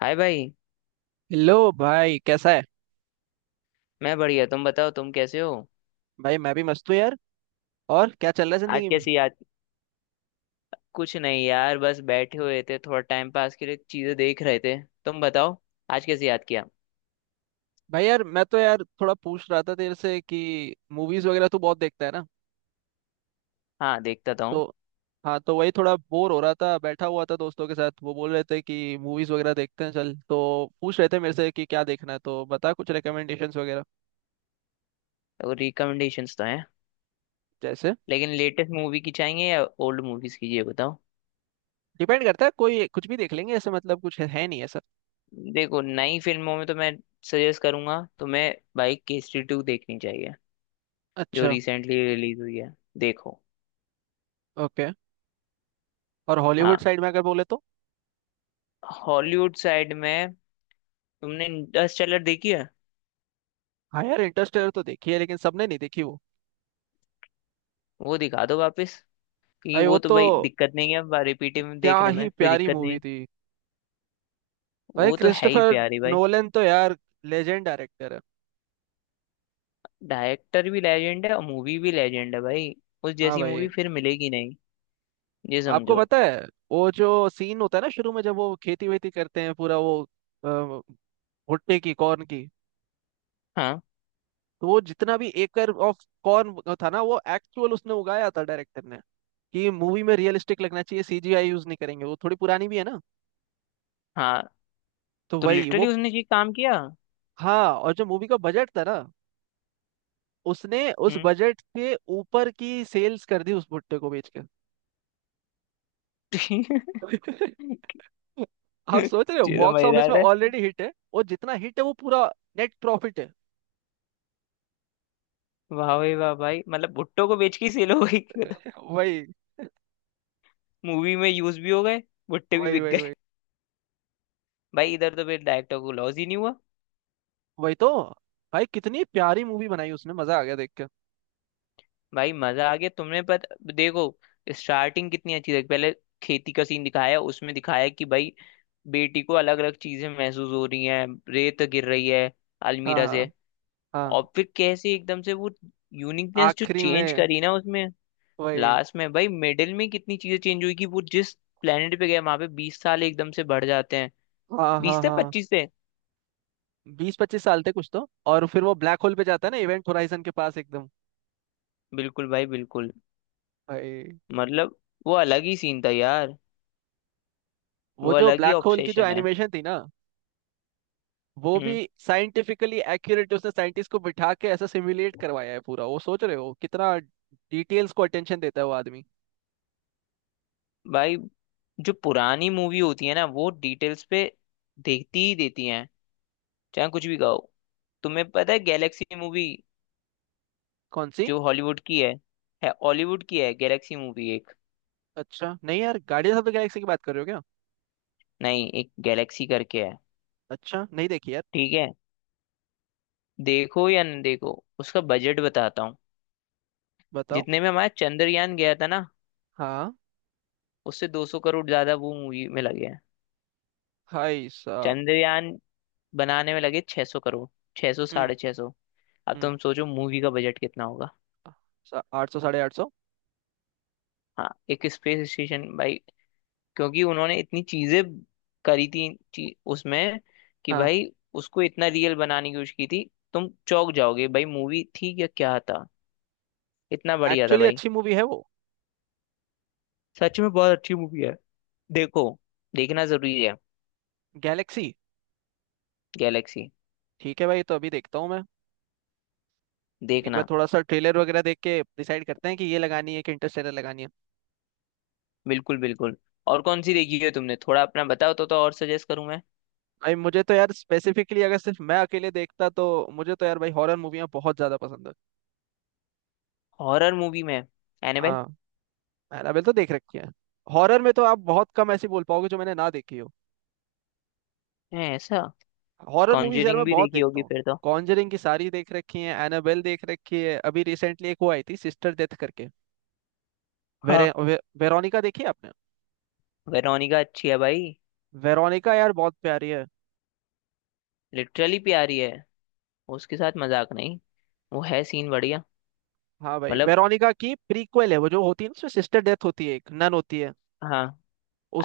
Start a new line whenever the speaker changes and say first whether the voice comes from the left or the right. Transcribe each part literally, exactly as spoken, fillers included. left: हाय भाई।
right: हेलो भाई, कैसा है?
left: मैं बढ़िया, तुम बताओ तुम कैसे हो।
right: भाई मैं भी मस्त हूँ यार। और क्या चल रहा है
left: आज
right: जिंदगी में?
left: कैसी याद। कुछ नहीं यार, बस बैठे हुए थे, थोड़ा टाइम पास के लिए चीजें देख रहे थे। तुम बताओ। आज कैसे याद किया।
right: भाई यार, मैं तो यार थोड़ा पूछ रहा था तेरे से कि मूवीज वगैरह तू बहुत देखता है ना।
left: हाँ देखता था हूँ।
right: तो हाँ, तो वही थोड़ा बोर हो रहा था, बैठा हुआ था दोस्तों के साथ, वो बोल रहे थे कि मूवीज वगैरह देखते हैं चल, तो पूछ रहे थे मेरे से कि क्या देखना है, तो बता कुछ रिकमेंडेशंस वगैरह।
left: तो रिकमेंडेशंस तो हैं,
right: जैसे?
left: लेकिन लेटेस्ट मूवी की चाहिए या ओल्ड मूवीज की ये बताओ।
right: डिपेंड करता है, कोई कुछ भी देख लेंगे ऐसे, मतलब कुछ है, है नहीं ऐसा।
left: देखो नई फिल्मों में तो मैं सजेस्ट करूंगा तुम्हें, भाई केसरी टू देखनी चाहिए, जो
right: अच्छा।
left: रिसेंटली रिलीज हुई है। देखो।
right: ओके। और हॉलीवुड
left: हाँ,
right: साइड में अगर बोले तो?
left: हॉलीवुड साइड में तुमने इंटरस्टेलर देखी है।
right: हाँ यार, इंटरस्टेलर तो देखी है लेकिन सबने नहीं देखी वो।
left: वो दिखा दो वापस, क्योंकि
right: भाई
left: वो
right: वो
left: तो
right: तो
left: भाई दिक्कत नहीं है, अब रिपीटिव में
right: क्या
left: देखने में
right: ही
left: कोई
right: प्यारी
left: दिक्कत नहीं
right: मूवी
left: है।
right: थी। भाई
left: वो तो है ही
right: क्रिस्टोफर
left: प्यारी भाई।
right: नोलन तो यार लेजेंड डायरेक्टर है।
left: डायरेक्टर भी लेजेंड है और मूवी भी लेजेंड है भाई। उस
right: हाँ
left: जैसी
right: भाई।
left: मूवी फिर मिलेगी नहीं। ये
right: आपको
left: समझो।
right: पता है, वो जो सीन होता है ना शुरू में जब वो खेती वेती करते हैं पूरा, वो अ, भुट्टे की, कॉर्न की,
left: हाँ
right: तो वो जितना भी एकर ऑफ कॉर्न था ना, वो एक्चुअल उसने उगाया था डायरेक्टर ने, कि मूवी में रियलिस्टिक लगना चाहिए, सीजीआई यूज नहीं करेंगे। वो थोड़ी पुरानी भी है ना,
left: हाँ।
right: तो
left: तो
right: वही वो।
left: लिटरली उसने ये काम किया।
right: हाँ, और जो मूवी का बजट था ना, उसने उस
left: हम्म।
right: बजट के ऊपर की सेल्स कर दी उस भुट्टे को बेच के। आप सोच रहे हो
left: ये तो
right: बॉक्स ऑफिस में
left: मजेदार है।
right: ऑलरेडी हिट है, और जितना हिट है वो पूरा नेट प्रॉफिट है।
left: वाह भाई वाह भाई, मतलब भुट्टो को बेच के सेल हो गई।
right: वही
left: मूवी में यूज भी हो गए, भुट्टे भी
right: वही
left: बिक
right: वही
left: गए।
right: वही
left: भाई इधर तो फिर डायरेक्टर को लॉस ही नहीं हुआ।
right: वही तो। भाई कितनी प्यारी मूवी बनाई उसने, मजा आ गया देख के।
left: भाई मजा आ गया तुमने, पता देखो, स्टार्टिंग कितनी अच्छी थी पहले। खेती का सीन दिखाया, उसमें दिखाया कि भाई बेटी को अलग अलग चीजें महसूस हो रही हैं, रेत गिर रही है
right: हाँ
left: अलमीरा से।
right: हाँ हाँ।
left: और फिर कैसे एकदम से वो यूनिकनेस जो
right: आखिरी
left: चेंज
right: में
left: करी ना उसमें।
right: वही।
left: लास्ट में भाई, मिडिल में कितनी चीजें चेंज हुई, कि वो जिस प्लेनेट पे गए वहां पे बीस साल एकदम से बढ़ जाते हैं,
right: हाँ
left: बीस
right: हाँ
left: से
right: हाँ।
left: पच्चीस से।
right: बीस पच्चीस साल थे कुछ तो, और फिर वो ब्लैक होल पे जाता है ना, इवेंट होराइजन के पास एकदम।
left: बिल्कुल भाई बिल्कुल।
right: भाई
left: मतलब वो अलग ही सीन था यार। वो
right: वो जो
left: अलग ही
right: ब्लैक होल की जो
left: ऑब्सेशन है।
right: एनिमेशन थी ना, वो भी
left: हम्म।
right: साइंटिफिकली एक्यूरेट, उसने साइंटिस्ट को बिठा के ऐसा सिमुलेट करवाया है पूरा। वो सोच रहे हो कितना डिटेल्स को अटेंशन देता है वो आदमी।
left: भाई जो पुरानी मूवी होती है ना, वो डिटेल्स पे देखती ही देती हैं, चाहे कुछ भी कहो। तुम्हें पता है गैलेक्सी मूवी,
right: कौन सी?
left: जो हॉलीवुड की है। है हॉलीवुड की है, गैलेक्सी मूवी एक।
right: अच्छा, नहीं यार, गार्डियंस ऑफ द गैलेक्सी की बात कर रहे हो क्या?
left: नहीं, एक गैलेक्सी करके है।
right: अच्छा, नहीं देखी यार।
left: ठीक है, देखो या न देखो, उसका बजट बताता हूँ।
right: बताओ।
left: जितने में हमारा चंद्रयान गया था ना,
right: हाँ।
left: उससे दो सौ करोड़ ज्यादा वो मूवी में लगे हैं।
right: हाय साहब।
left: चंद्रयान बनाने में लगे छह सौ करोड़, छह सौ,
right: हम्म।
left: साढ़े छह सौ। अब
right: हम्म।
left: तुम सोचो मूवी का बजट कितना होगा।
right: सा- आठ सौ, साढ़े आठ सौ।
left: हाँ, एक स्पेस स्टेशन भाई। क्योंकि उन्होंने इतनी चीजें करी थी ची, उसमें, कि
right: हाँ।
left: भाई उसको इतना रियल बनाने की कोशिश की थी। तुम चौंक जाओगे भाई, मूवी थी या क्या था, इतना बढ़िया था
right: एक्चुअली
left: भाई।
right: अच्छी मूवी है वो।
left: सच में बहुत अच्छी मूवी है। देखो, देखना जरूरी है।
right: गैलेक्सी।
left: गैलेक्सी।
right: ठीक है भाई, तो अभी देखता हूँ मैं, एक बार
left: देखना।
right: थोड़ा सा ट्रेलर वगैरह देख के डिसाइड करते हैं कि ये लगानी है कि इंटरस्टेलर लगानी है।
left: बिल्कुल बिल्कुल। और कौन सी देखी है तुमने, थोड़ा अपना बताओ तो तो और सजेस्ट करूं मैं।
right: भाई मुझे तो यार स्पेसिफिकली अगर सिर्फ मैं अकेले देखता तो मुझे तो यार भाई हॉरर मूवियाँ बहुत ज़्यादा पसंद है।
left: हॉरर मूवी में एनाबेल।
right: हाँ। एनाबेल तो देख रखी है। हॉरर में तो आप बहुत कम ऐसी बोल पाओगे जो मैंने ना देखी हो।
left: है ऐसा।
right: हॉरर मूवीज यार मैं
left: कॉन्जरिंग भी
right: बहुत
left: देखी
right: देखता
left: होगी
right: हूँ।
left: फिर तो।
right: कॉन्जरिंग की सारी देख रखी है, एनाबेल देख रखी है, अभी रिसेंटली एक वो आई थी सिस्टर डेथ करके। वेरे,
left: हाँ।
right: वे, वेरोनिका देखी है आपने?
left: वेरोनिका अच्छी है भाई,
right: वेरोनिका यार बहुत प्यारी है।
left: लिटरली प्यारी है, उसके साथ मजाक नहीं। वो है सीन बढ़िया।
right: हाँ भाई,
left: मतलब।
right: वेरोनिका की प्रीक्वल है वो जो होती है ना, उसमें सिस्टर डेथ होती है, एक नन होती है,
left: हाँ।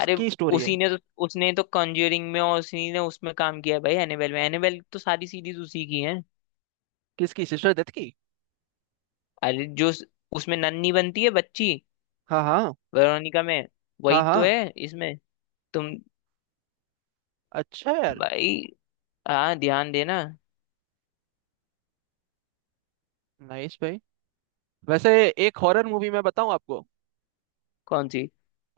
left: अरे,
right: स्टोरी है।
left: उसी ने तो, उसने तो कॉन्ज्यूरिंग में और उसी ने उसमें काम किया है भाई, एनेबेल में, एनेबेल तो सारी सीरीज उसी की है।
right: किसकी? सिस्टर डेथ की।
left: अरे जो उस- उसमें नन्ही बनती है बच्ची,
right: हाँ हाँ।
left: वेरोनिका में,
right: हाँ
left: वही तो
right: हाँ।
left: है इसमें। तुम।
right: अच्छा यार।
left: भाई। हाँ ध्यान देना।
right: नाइस भाई। वैसे एक हॉरर मूवी मैं बताऊँ आपको?
left: कौन सी।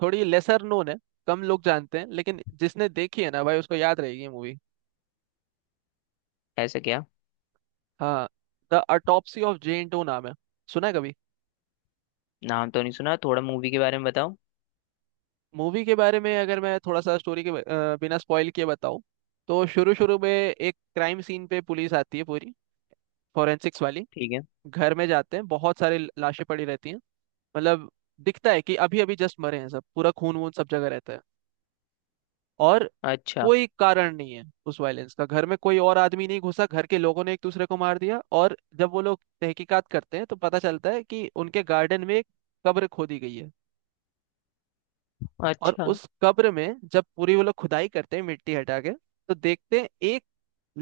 right: थोड़ी लेसर नोन है, कम लोग जानते हैं, लेकिन जिसने देखी है ना भाई, उसको याद रहेगी मूवी।
left: ऐसा क्या।
right: हाँ। The autopsy of Jane Doe नाम है, सुना है कभी?
left: नाम तो नहीं सुना, थोड़ा मूवी के बारे में बताओ।
right: मूवी के बारे में अगर मैं थोड़ा सा स्टोरी के ब- अ, बिना स्पॉइल किए बताऊं, तो शुरू शुरू में एक क्राइम सीन पे पुलिस आती है पूरी फॉरेंसिक्स वाली,
left: ठीक है।
right: घर में जाते हैं, बहुत सारी ल- लाशें पड़ी रहती हैं। मतलब दिखता है कि अभी अभी जस्ट मरे हैं सब, पूरा खून वून सब जगह रहता है। और
left: अच्छा।
right: कोई कारण नहीं है उस वायलेंस का, घर में कोई और आदमी नहीं घुसा, घर के लोगों ने एक दूसरे को मार दिया, और जब वो लोग तहकीकात करते हैं तो पता चलता है कि उनके गार्डन में एक कब्र खोदी गई है। और
left: अच्छा।
right: उस कब्र में जब पूरी वो लोग खुदाई करते हैं मिट्टी हटा के, तो देखते हैं एक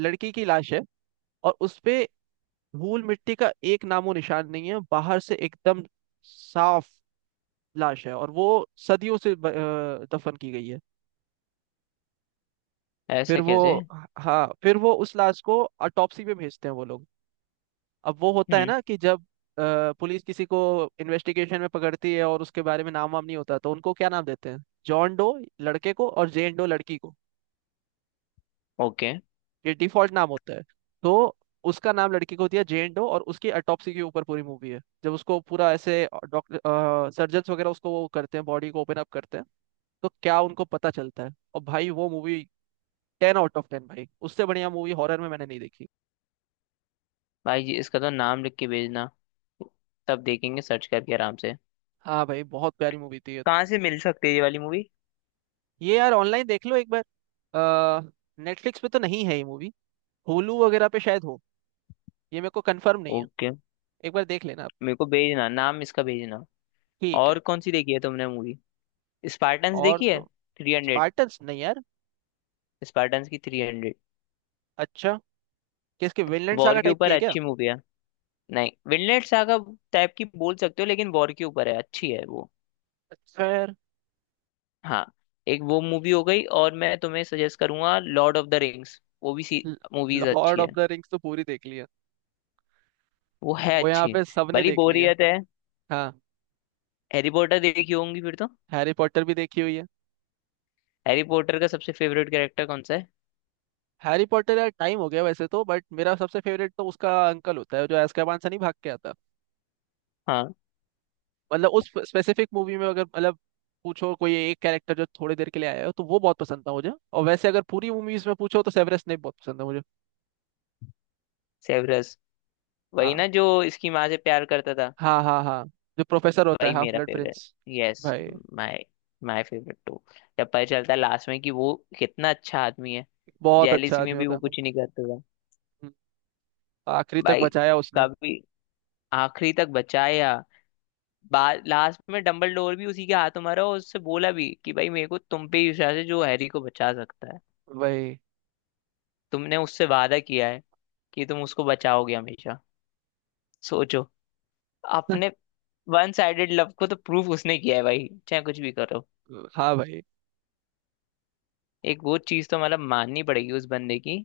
right: लड़की की लाश है, और उस पे धूल मिट्टी का एक नामो निशान नहीं है, बाहर से एकदम साफ लाश है, और वो सदियों से ब- अ, दफन की गई है।
left: ऐसा
right: फिर वो,
left: कैसे।
right: हाँ फिर वो उस लाश को ऑटोप्सी पे भेजते हैं वो लोग। अब वो होता है
left: हम्म।
right: ना कि जब अ, पुलिस किसी को इन्वेस्टिगेशन में पकड़ती है और उसके बारे में नाम वाम नहीं होता, तो उनको क्या नाम देते हैं? जॉन डो लड़के को, और जेन डो लड़की को।
left: ओके।
right: ये डिफॉल्ट नाम होता है। तो उसका नाम लड़की को दिया जेन डो, और उसकी अटॉप्सी के ऊपर पूरी मूवी है। जब उसको पूरा ऐसे डॉक्टर सर्जन्स वगैरह उसको वो करते हैं, बॉडी को ओपन अप करते हैं, तो क्या उनको पता चलता है, और भाई वो movie ten out of ten. भाई उससे बढ़िया मूवी हॉरर में मैंने नहीं देखी।
left: भाई जी इसका तो नाम लिख के भेजना, तब देखेंगे सर्च करके आराम से।
right: हाँ भाई, बहुत प्यारी मूवी थी ये।
left: कहाँ से मिल सकती है ये वाली मूवी।
right: ये यार ऑनलाइन देख लो एक बार, नेटफ्लिक्स पे तो नहीं है ये मूवी, होलू वगैरह पे शायद हो, ये मेरे को कंफर्म नहीं है।
left: ओके।
right: एक बार देख लेना आप।
left: मेरे को भेजना, नाम इसका भेजना।
right: ठीक
left: और
right: है।
left: कौन सी देखी है तुमने मूवी, स्पार्टन्स
right: और
left: देखी है,
right: तो?
left: थ्री हंड्रेड,
right: स्पार्टन्स नहीं यार।
left: स्पार्टन्स की थ्री हंड्रेड।
right: अच्छा, किसके विनलैंड
left: वॉर
right: सागा
left: के
right: टाइप की
left: ऊपर
right: है क्या?
left: अच्छी मूवी है। नहीं, विनलेट सागा टाइप की बोल सकते हो, लेकिन वॉर के ऊपर है, अच्छी है वो।
right: खैर।
left: हाँ। एक वो मूवी हो गई और मैं तुम्हें सजेस्ट करूंगा लॉर्ड ऑफ द रिंग्स, वो भी सी मूवीज
right: लॉर्ड
left: अच्छी
right: ऑफ
left: है।
right: द रिंग्स तो पूरी देख ली है।
left: वो है
right: वो यहाँ
left: अच्छी।
right: पे सबने
left: भली
right: देख ली है।
left: बोरियत है।
right: हाँ।
left: हैरी पॉटर देखी होंगी फिर तो।
right: हैरी पॉटर भी देखी हुई है।
left: हैरी पॉटर का सबसे फेवरेट कैरेक्टर कौन सा है।
right: हैरी पॉटर यार टाइम हो गया वैसे तो, बट मेरा सबसे फेवरेट तो उसका अंकल होता है जो एazkaban से नहीं भाग के आता।
left: हाँ।
right: मतलब उस स्पेसिफिक मूवी में अगर, मतलब पूछो कोई एक कैरेक्टर जो थोड़ी देर के लिए आया हो, तो वो बहुत पसंद था मुझे। और वैसे अगर पूरी मूवीज में पूछो तो सेवेरस स्नेप बहुत पसंद है मुझे।
left: सेवरस, वही
right: हाँ
left: ना जो इसकी माँ से प्यार करता था।
right: हाँ। हाँ हाँ। जो प्रोफेसर होता है,
left: वही
right: हाफ
left: मेरा
right: ब्लड
left: फेवरेट।
right: प्रिंस।
left: यस।
right: भाई।
left: My my favourite too. जब पता चलता है लास्ट में कि वो कितना अच्छा आदमी है।
right: बहुत अच्छा
left: जेलिसी में
right: आदमी
left: भी
right: होता
left: वो
right: है।
left: कुछ नहीं करता था।
right: हम्म। आखिरी तक
left: भाई,
right: बचाया उसने।
left: कभी। आखिरी तक बचाया। बाद लास्ट में डंबलडोर भी उसी के हाथों मारा, और उससे बोला भी कि भाई मेरे को तुम पे ही विश्वास है, जो हैरी को बचा सकता है।
right: वही।
left: तुमने उससे वादा किया है कि तुम उसको बचाओगे हमेशा। सोचो, अपने वन साइडेड लव को तो प्रूफ उसने किया है भाई, चाहे कुछ भी करो।
right: हाँ भाई।
left: एक वो चीज तो मतलब माननी पड़ेगी उस बंदे की,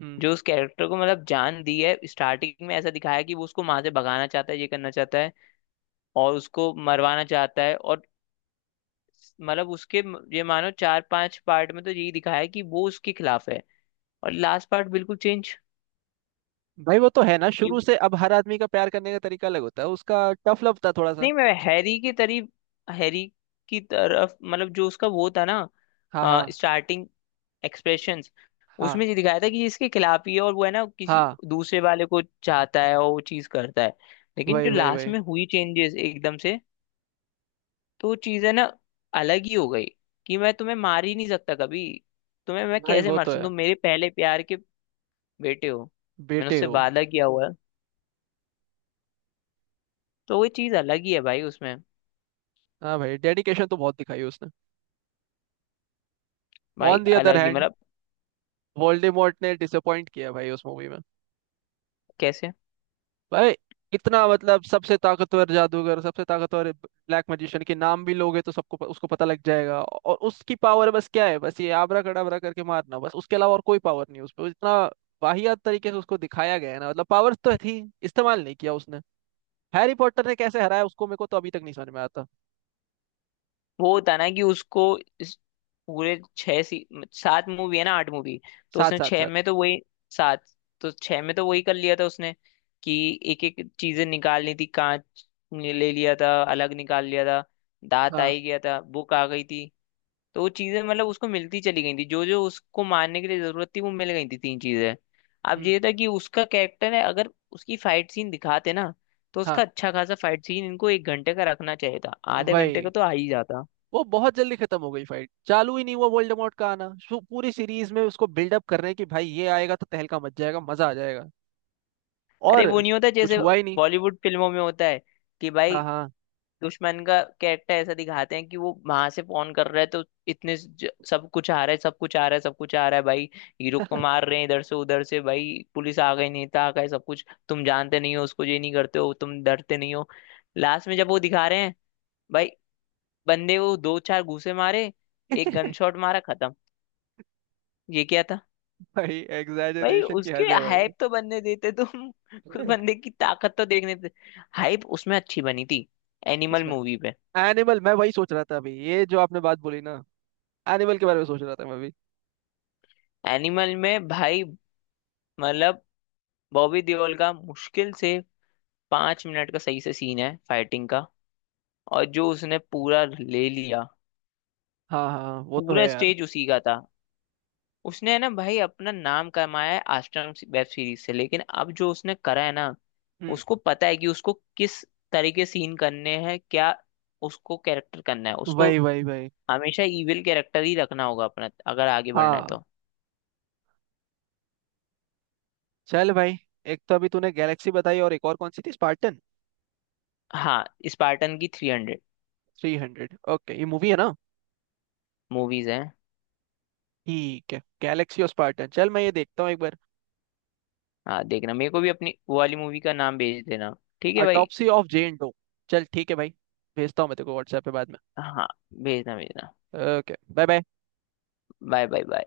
right: हम्म।
left: जो उस कैरेक्टर को मतलब जान दी है। स्टार्टिंग में ऐसा दिखाया कि वो उसको वहां से भगाना चाहता है, ये करना चाहता है और उसको मरवाना चाहता है। और मतलब उसके म- ये मानो चार पांच पार्ट में तो यही दिखाया है कि वो उसके खिलाफ है, और लास्ट पार्ट बिल्कुल चेंज।
right: भाई वो तो है ना, शुरू से अब हर आदमी का प्यार करने का तरीका अलग होता है, उसका टफ लव था थोड़ा सा।
left: नहीं, मैं हैरी की तरीफ, हैरी की तरफ, मतलब जो उसका वो था ना,
right: हाँ हाँ।
left: स्टार्टिंग एक्सप्रेशंस,
right: हाँ
left: उसमें ये दिखाया था कि ये इसके खिलाफ ही है, और वो है ना किसी
right: हाँ।
left: दूसरे वाले को चाहता है और वो चीज करता है। लेकिन
right: वही
left: जो
right: वही
left: लास्ट
right: वही।
left: में हुई चेंजेस एकदम से, तो वो चीज है ना, अलग ही हो गई। कि मैं तुम्हें मार ही नहीं सकता कभी, तुम्हें मैं
right: भाई
left: कैसे
right: वो
left: मार
right: तो
left: सकता,
right: है।
left: तुम मेरे पहले प्यार के बेटे हो, मैंने
right: बेटे
left: उससे
right: हो।
left: वादा किया हुआ है। तो वो चीज अलग ही है भाई उसमें।
right: हाँ भाई, डेडिकेशन तो बहुत दिखाई उसने।
left: भाई
right: ऑन द अदर
left: अलग ही
right: हैंड
left: मतलब।
right: वोल्डेमॉर्ट ने डिसअपॉइंट किया भाई उस मूवी में।
left: कैसे।
right: भाई इतना, मतलब सबसे ताकतवर जादूगर, सबसे ताकतवर ब्लैक मैजिशियन के नाम भी लोगे तो सबको प- उसको पता लग जाएगा, और उसकी पावर बस क्या है, बस ये आबरा कड़ाबरा करके मारना बस, उसके अलावा और कोई पावर नहीं। उस पर इतना वाहियात तरीके से उसको दिखाया गया है ना, मतलब पावर तो थी, इस्तेमाल नहीं किया उसने। हैरी पॉटर ने कैसे हराया उसको, मेरे को तो अभी तक नहीं समझ में आता।
left: वो होता ना कि उसको इस पूरे छह सी सात मूवी है ना, आठ मूवी। तो
right: साथ
left: उसने
right: साथ
left: छह
right: साथ।
left: में तो वही, सात, तो छह में तो वही कर लिया था उसने। कि एक एक चीजें निकालनी थी, कांच ने ले लिया था, अलग निकाल लिया था, दांत आ
right: हाँ।
left: ही गया था, बुक आ गई थी। तो वो चीजें मतलब उसको मिलती चली गई थी, जो जो उसको मारने के लिए जरूरत थी वो मिल गई थी, तीन चीजें। अब
right: हम्म।
left: ये था कि उसका कैरेक्टर है, अगर उसकी फाइट सीन दिखाते ना, तो
right: हाँ।
left: उसका अच्छा खासा फाइट सीन इनको एक घंटे का रखना चाहिए था, आधे घंटे का
right: वही।
left: तो आ ही जाता।
right: वो बहुत जल्दी खत्म हो गई, फाइट चालू ही नहीं हुआ। वोल्डेमॉर्ट का आना, शु- पूरी सीरीज में उसको बिल्डअप कर रहे हैं कि भाई ये आएगा तो तहलका मच जाएगा, मजा आ जाएगा।
left: अरे
right: और
left: वो नहीं होता
right: कुछ
left: जैसे
right: हुआ ही नहीं।
left: बॉलीवुड फिल्मों में होता है कि भाई
right: हाँ हाँ।
left: दुश्मन का कैरेक्टर ऐसा दिखाते हैं कि वो वहां से फोन कर रहा है, तो इतने ज- सब कुछ आ रहा है, सब कुछ आ रहा है, सब कुछ आ रहा है भाई, हीरो को मार रहे हैं इधर से उधर से, भाई पुलिस आ गई, नेता आ गए, सब कुछ, तुम जानते नहीं हो उसको, ये नहीं करते हो, तुम डरते नहीं हो। लास्ट में जब वो दिखा रहे हैं, भाई बंदे को दो चार घूंसे मारे, एक गन शॉट मारा, खत्म। ये क्या था।
right: भाई
left: भाई
right: एग्जैजरेशन की
left: उसके
right: हद है भाई।
left: हाइप तो बनने देते तुम। उस बंदे की ताकत तो देखने देते, हाइप उसमें अच्छी बनी थी। एनिमल
right: इसमें।
left: मूवी पे।
right: एनिमल, मैं वही सोच रहा था अभी ये जो आपने बात बोली ना, एनिमल के बारे में सोच रहा था मैं अभी।
left: एनिमल में भाई मतलब बॉबी देओल का मुश्किल से पांच मिनट का सही से सीन है फाइटिंग का, और जो उसने पूरा ले लिया,
right: हाँ हाँ, वो तो है
left: पूरा
right: यार।
left: स्टेज उसी का था। उसने है ना भाई अपना नाम कमाया है आश्रम वेब सीरीज से, लेकिन अब जो उसने करा है ना,
right: हम्म।
left: उसको पता है कि उसको किस तरीके सीन करने हैं, क्या उसको कैरेक्टर करना है, उसको
right: वही वही वही।
left: हमेशा इविल कैरेक्टर ही रखना होगा अपना, अगर आगे बढ़ना है
right: हाँ।
left: तो।
right: चल भाई, एक तो अभी तूने गैलेक्सी बताई और एक और कौन सी थी? स्पार्टन?
left: हाँ। स्पार्टन की three hundred.
right: Three hundred? Okay, ये मूवी है ना?
left: मूवीज हैं।
right: ठीक है, गैलेक्सी और स्पार्टन, चल मैं ये देखता हूँ एक बार।
left: हाँ देखना, मेरे को भी अपनी वो वाली मूवी का नाम भेज देना। ठीक है भाई।
right: Autopsy of Jane Doe. चल ठीक है भाई, भेजता हूँ मैं तेरे को व्हाट्सएप पे बाद में।
left: हाँ, भेजना भेजना।
right: Okay bye bye.
left: Bye bye bye.